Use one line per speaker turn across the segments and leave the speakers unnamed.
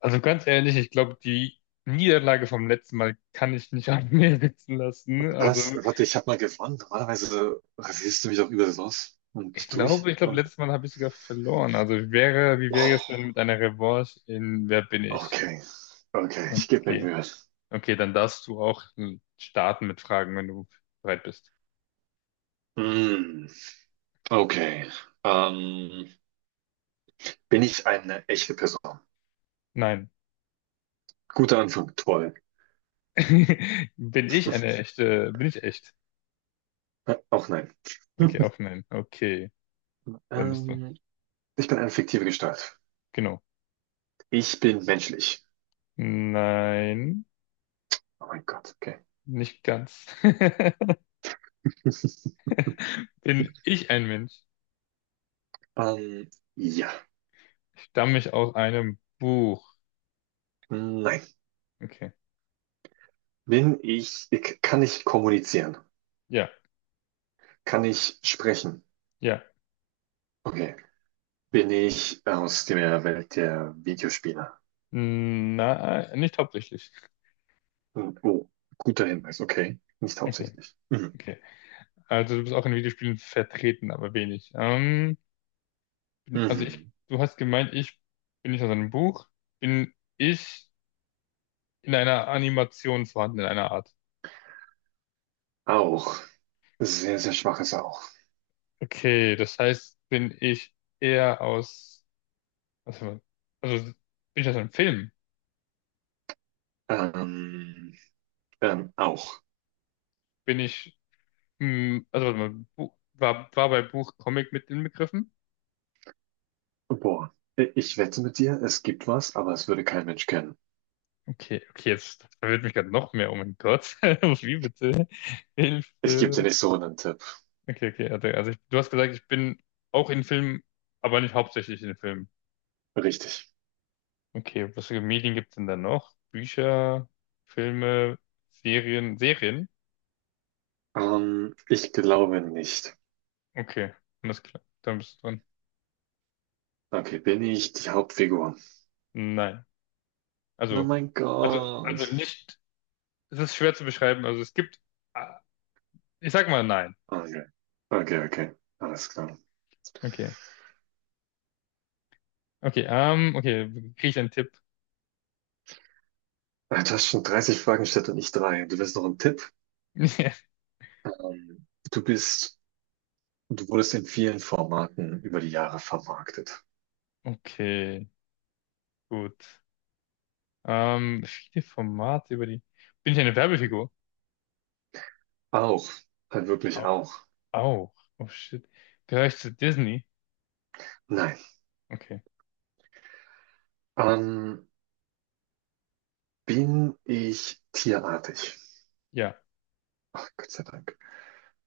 Also ganz ehrlich, ich glaube, die Niederlage vom letzten Mal kann ich nicht an mir sitzen lassen. Also
Was? Warte, ich habe mal gewonnen. Normalerweise rasierst du mich auch überall los
ich
und durch
glaube, ich glaube,
und.
letztes Mal habe ich sogar verloren. Also wie wäre es
Oh,
denn mit einer Revanche in Wer bin ich?
okay, okay, ich gebe mir
Okay.
Mühe.
Okay, dann darfst du auch starten mit Fragen, wenn du bereit bist.
Hm, okay. Ähm, Bin ich eine echte Person?
Nein.
Guter Anfang, toll.
Bin ich eine echte? Bin ich echt?
Auch nein. Hm.
Okay, auf nein. Okay, dann bist du.
Ähm, Ich bin eine fiktive Gestalt.
Genau.
Ich bin menschlich.
Nein,
Oh mein Gott, okay.
nicht ganz. Bin ich ein Mensch?
Ähm, ja.
Stamme ich aus einem Buch.
Nein.
Okay.
Kann ich kommunizieren?
Ja,
Kann ich sprechen?
ja.
Okay. Bin ich aus der Welt der Videospiele?
Nein, nicht hauptsächlich.
Hm, oh, guter Hinweis, okay. Nicht
Okay,
hauptsächlich. Mhm.
okay. Also du bist auch in Videospielen vertreten, aber wenig. Also
Mhm.
du hast gemeint, ich bin nicht aus einem Buch, bin ich in einer Animation vorhanden, in einer Art.
Auch. Sehr, sehr schwaches Auch.
Okay, das heißt, bin ich eher aus, also, also bin ich aus einem Film?
Ähm, Auch.
Bin ich, also warte mal, war bei Buch Comic mit inbegriffen?
Boah. Ich wette mit dir, es gibt was, aber es würde kein Mensch kennen.
Okay, okay, jetzt verwirrt mich gerade noch mehr. Oh mein Gott. Wie bitte?
Ich gebe dir
Hilfe.
nicht so einen Tipp.
Okay, okay, also du hast gesagt, ich bin auch in Filmen, aber nicht hauptsächlich in Filmen.
Richtig.
Okay, was für Medien gibt es denn da noch? Bücher, Filme, Serien?
Ich glaube nicht.
Okay, alles klar. Dann bist du dran.
Okay, bin ich die Hauptfigur?
Nein.
Oh
Also,
mein
also,
Gott.
also nicht, es ist schwer zu beschreiben. Also es gibt, ah, ich sag mal nein.
Okay. Okay, okay. Alles klar.
Okay. Okay, okay, kriege ich einen Tipp?
Du hast schon 30 Fragen gestellt und ich drei. Du willst noch einen Tipp? Ähm, du bist, du wurdest in vielen Formaten über die Jahre vermarktet.
Okay, gut. Viele Formate über die. Bin ich eine Werbefigur?
Auch, halt wirklich
Au-
auch.
Auch. Oh shit. Gehöre ich zu Disney?
Nein.
Okay.
Ähm, Bin ich tierartig?
Ja.
Ach, Gott sei Dank.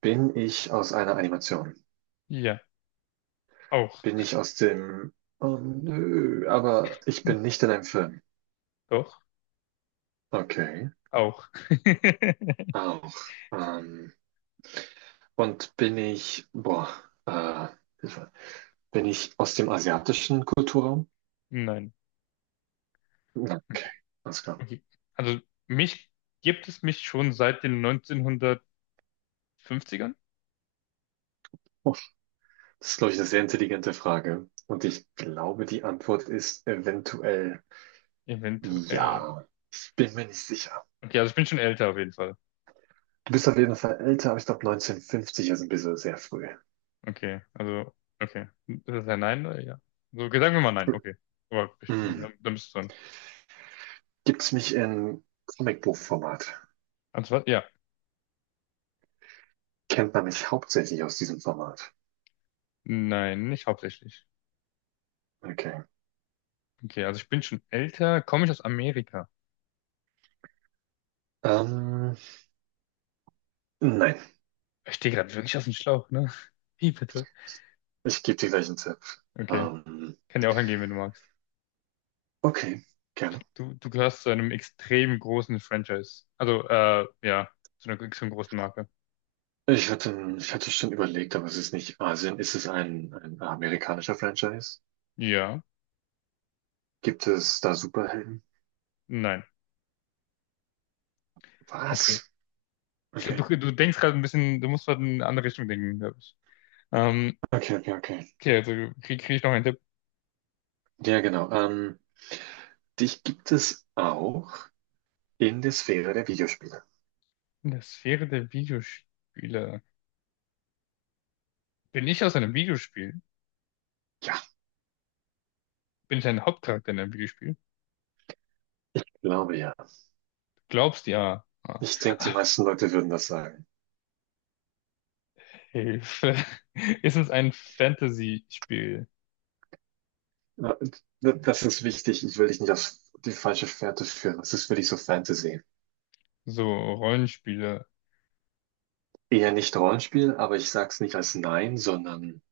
Bin ich aus einer Animation?
Ja. Auch.
Bin ich aus dem. Oh, nö, aber ich bin nicht in einem Film.
Doch.
Okay,
Auch.
auch. Ähm, und bin ich. Boah, äh, Hilfe. Bin ich aus dem asiatischen Kulturraum?
Nein.
Okay,
Okay.
alles klar.
Okay. Also mich gibt es mich schon seit den 1950ern?
Das ist, glaube ich, eine sehr intelligente Frage. Und ich glaube, die Antwort ist eventuell
Eventuell.
ja. Ich bin mir nicht sicher.
Okay, also ich bin schon älter auf jeden Fall.
Du bist auf jeden Fall älter, aber ich glaube 1950 ist ein bisschen sehr früh.
Okay. Also, okay. Ist das ein Nein oder ja? So, okay, sagen wir mal nein. Okay. Aber bestehen. Okay,
Hm.
dann bist du dran.
Gibt es mich in Comicbuchformat?
Also, was? Ja.
Kennt man mich hauptsächlich aus diesem Format?
Nein, nicht hauptsächlich.
Okay.
Okay, also ich bin schon älter, komme ich aus Amerika.
Ähm, nein,
Ich stehe gerade wirklich aus dem Schlauch, ne? Wie bitte?
ich gebe dir gleich einen Tipp.
Okay,
Ähm,
kann dir auch angehen, wenn du magst.
okay, gerne.
Du gehörst zu einem extrem großen Franchise. Also, ja, zu einer extrem großen Marke.
Ich hatte schon überlegt, aber es ist nicht Asien. Ist es ein amerikanischer Franchise?
Ja,
Gibt es da Superhelden?
nein, okay.
Was?
Ich
Okay,
glaub, du denkst gerade ein bisschen, du musst gerade in eine andere Richtung denken, glaube ich. Ähm,
okay, okay, okay.
okay, also krieg ich noch einen Tipp.
Ja, genau. Dich gibt es auch in der Sphäre der Videospiele.
In der Sphäre der Videospiele. Bin ich aus einem Videospiel?
Ja,
Bin ich ein Hauptcharakter in einem Videospiel?
glaube ja.
Du glaubst ja.
Ich denke, die
Ah,
meisten Leute würden das sagen.
Hilfe. Ist es ein Fantasy-Spiel?
Ja, das ist wichtig. Ich will dich nicht auf die falsche Fährte führen. Das ist wirklich so Fantasy.
So Rollenspiele.
Eher nicht Rollenspiel, aber ich sag's nicht als Nein, sondern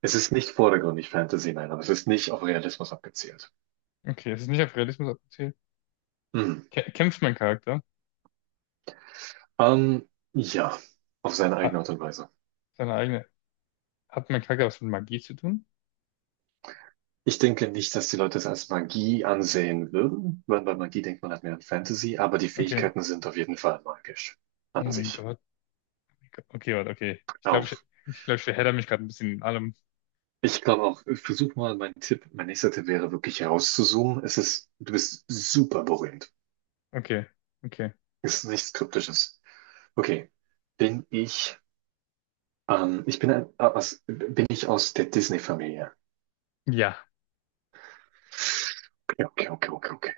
es ist nicht vordergründig Fantasy, nein, aber es ist nicht auf Realismus abgezielt.
Okay, es ist nicht auf Realismus abgezielt.
Hm.
Kämpft mein Charakter?
Ähm, ja, auf seine eigene
Hat
Art und Weise.
seine eigene. Hat mein Charakter was mit Magie zu tun?
Ich denke nicht, dass die Leute es als Magie ansehen würden, weil bei Magie denkt man halt mehr an Fantasy, aber die
Okay.
Fähigkeiten sind auf jeden Fall magisch
Oh
an
mein
sich.
Gott. Okay, warte, okay.
Auch.
Ich glaube, ich verhedder mich gerade ein bisschen in allem.
Ich glaube auch, ich versuch mal, mein nächster Tipp wäre wirklich herauszuzoomen. Es ist, du bist super berühmt.
Okay, okay.
Es ist nichts Kryptisches. Okay. Bin ich, Bin ich aus der Disney-Familie?
Ja.
Okay, okay, okay, okay, okay.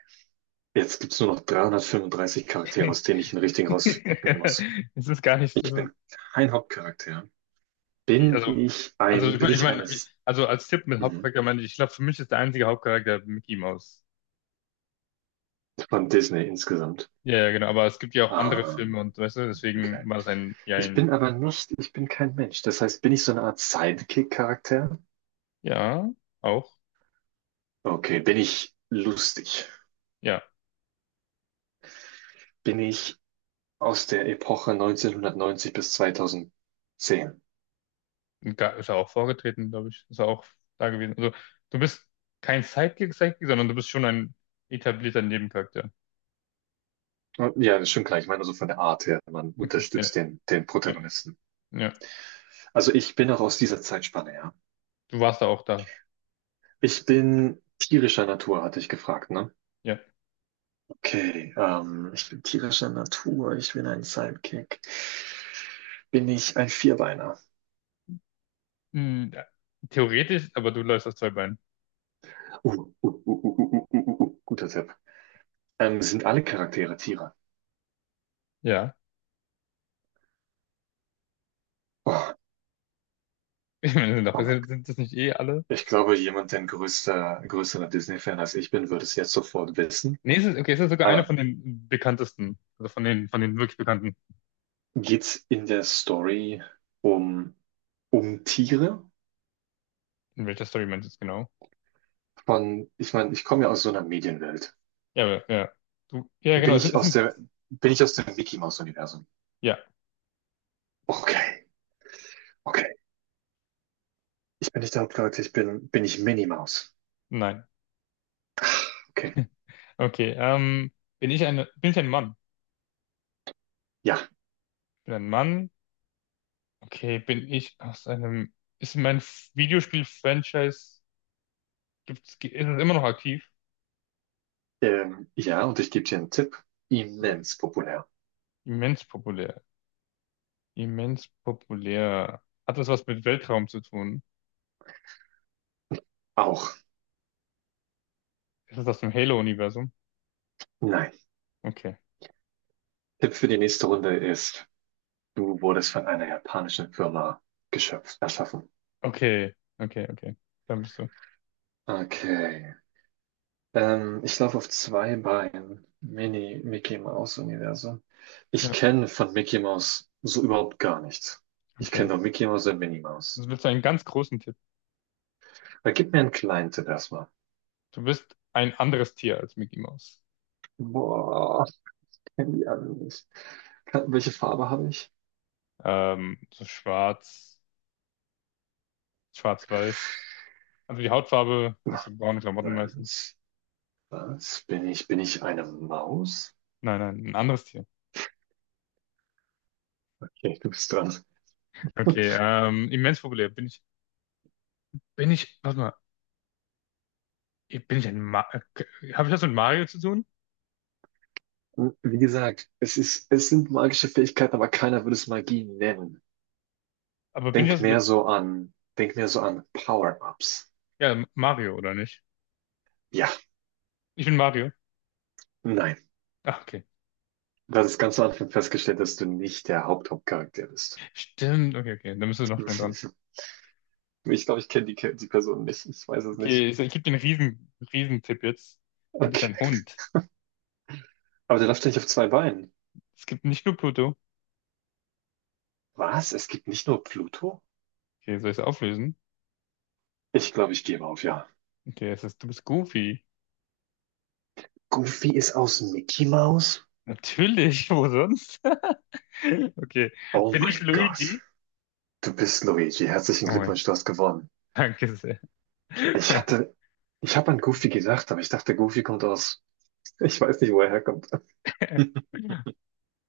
Jetzt gibt's nur noch 335 Charaktere, aus denen ich den richtigen rauspicken muss.
Es ist gar nicht. Es
Ich
ist,
bin kein Hauptcharakter.
also, also ich
Bin
meine, ich
ich
mein,
eines
also als Tipp mit
Mhm.
Hauptcharakter meine ich, ich glaube, für mich ist der einzige Hauptcharakter Mickey Mouse.
von Disney insgesamt?
Ja, ja, genau, aber es gibt ja auch andere
Ähm,
Filme und weißt du,
okay.
deswegen war das
Ich
ein,
bin aber nicht, ich bin kein Mensch. Das heißt, bin ich so eine Art Sidekick-Charakter?
ja, auch,
Okay, bin ich lustig?
ja,
Bin ich aus der Epoche 1990 bis 2010?
Ist er auch vorgetreten, glaube ich, ist er auch da gewesen. Also, du bist kein Sidekick, sondern du bist schon ein etablierter Nebencharakter.
Und ja, das ist schon klar. Ich meine, so von der Art her, man
Okay, ja,
unterstützt den
ja,
Protagonisten.
ja,
Also ich bin auch aus dieser Zeitspanne, ja.
du warst da auch da,
Ich bin tierischer Natur, hatte ich gefragt, ne?
ja.
Okay, ich bin tierischer Natur, ich bin ein Sidekick. Bin ich ein Vierbeiner?
Hm, ja. Theoretisch, aber du läufst auf zwei Beinen.
Guter Tipp. Sind alle Charaktere Tiere?
Ja,
Oh,
ich meine,
oh mein
sind,
Gott.
sind das nicht eh alle?
Ich glaube, jemand, der ein größerer Disney-Fan als ich bin, würde es jetzt sofort wissen.
Nee, es ist, okay, es ist sogar einer
Aber
von den bekanntesten, also von den wirklich bekannten.
geht's in der Story um, um Tiere?
In welcher Story meinst du es genau?
Von, ich meine, ich komme ja aus so einer Medienwelt.
Ja, aber, ja. Du, ja,
Bin
genau.
ich
Es
aus
sind
der, Bin ich aus dem Mickey-Maus-Universum?
Ja,
Okay, okay. Ich bin nicht der Hauptcharakter, bin ich Minnie Maus.
nein.
Okay.
Okay, bin ich ein Mann?
Ja.
Bin ein Mann? Okay, bin ich aus einem, ist mein Videospiel-Franchise, ist es immer noch aktiv?
Ja, und ich gebe dir einen Tipp.
Ja.
Immens populär.
Immens populär. Immens populär. Hat das was mit Weltraum zu tun?
Auch.
Ist das aus dem Halo-Universum?
Nein.
Okay.
Tipp für die nächste Runde ist, du wurdest von einer japanischen Firma geschöpft, erschaffen.
Okay, okay, okay. Da bist du.
Okay. Ich laufe auf zwei Beinen. Mini Mickey Mouse Universum. Ich
Ja,
kenne von Mickey Mouse so überhaupt gar nichts. Ich kenne
okay.
nur Mickey Mouse und Minnie Mouse.
Das willst du einen ganz großen Tipp.
Aber gib mir einen kleinen Tipp erstmal.
Du bist ein anderes Tier als Mickey Mouse.
Boah, ich kenne die alle nicht. Welche Farbe habe ich?
So schwarz, schwarz-weiß. Also die Hautfarbe, hast du braune Klamotten meistens?
Was? Was? Bin ich eine Maus?
Nein, nein, ein anderes Tier.
Okay, du bist dran.
Okay, immens populär. Warte mal, bin ich ein Ma habe ich das mit Mario zu tun?
Wie gesagt, es sind magische Fähigkeiten, aber keiner würde es Magie nennen.
Aber bin ich das mit,
Denk mehr so an Power-Ups.
ja, Mario oder nicht?
Ja,
Ich bin Mario.
nein.
Ach, okay.
Das ist ganz am Anfang festgestellt, dass du nicht der Hauptcharakter bist.
Stimmt, okay, okay, dann bist du noch schnell dran.
Ich glaube, ich kenne die Person nicht. Ich weiß es nicht.
Okay, ich gebe dir einen riesen, riesen Tipp jetzt. Du bist
Okay.
ein Hund.
Aber der läuft ja nicht auf zwei Beinen.
Es gibt nicht nur Pluto.
Was? Es gibt nicht nur Pluto?
Okay, soll ich es auflösen?
Ich glaube, ich gebe auf, ja.
Okay, es ist, du bist Goofy.
Goofy ist aus Mickey Mouse?
Natürlich, wo sonst? Okay,
Oh
bin ich
mein Gott.
Luigi?
Du bist Luigi. Herzlichen
Oh mein,
Glückwunsch, du hast gewonnen.
danke sehr.
Ich
Ja.
hatte, Ich habe an Goofy gedacht, aber ich dachte, Goofy kommt aus, ich weiß nicht, wo er herkommt.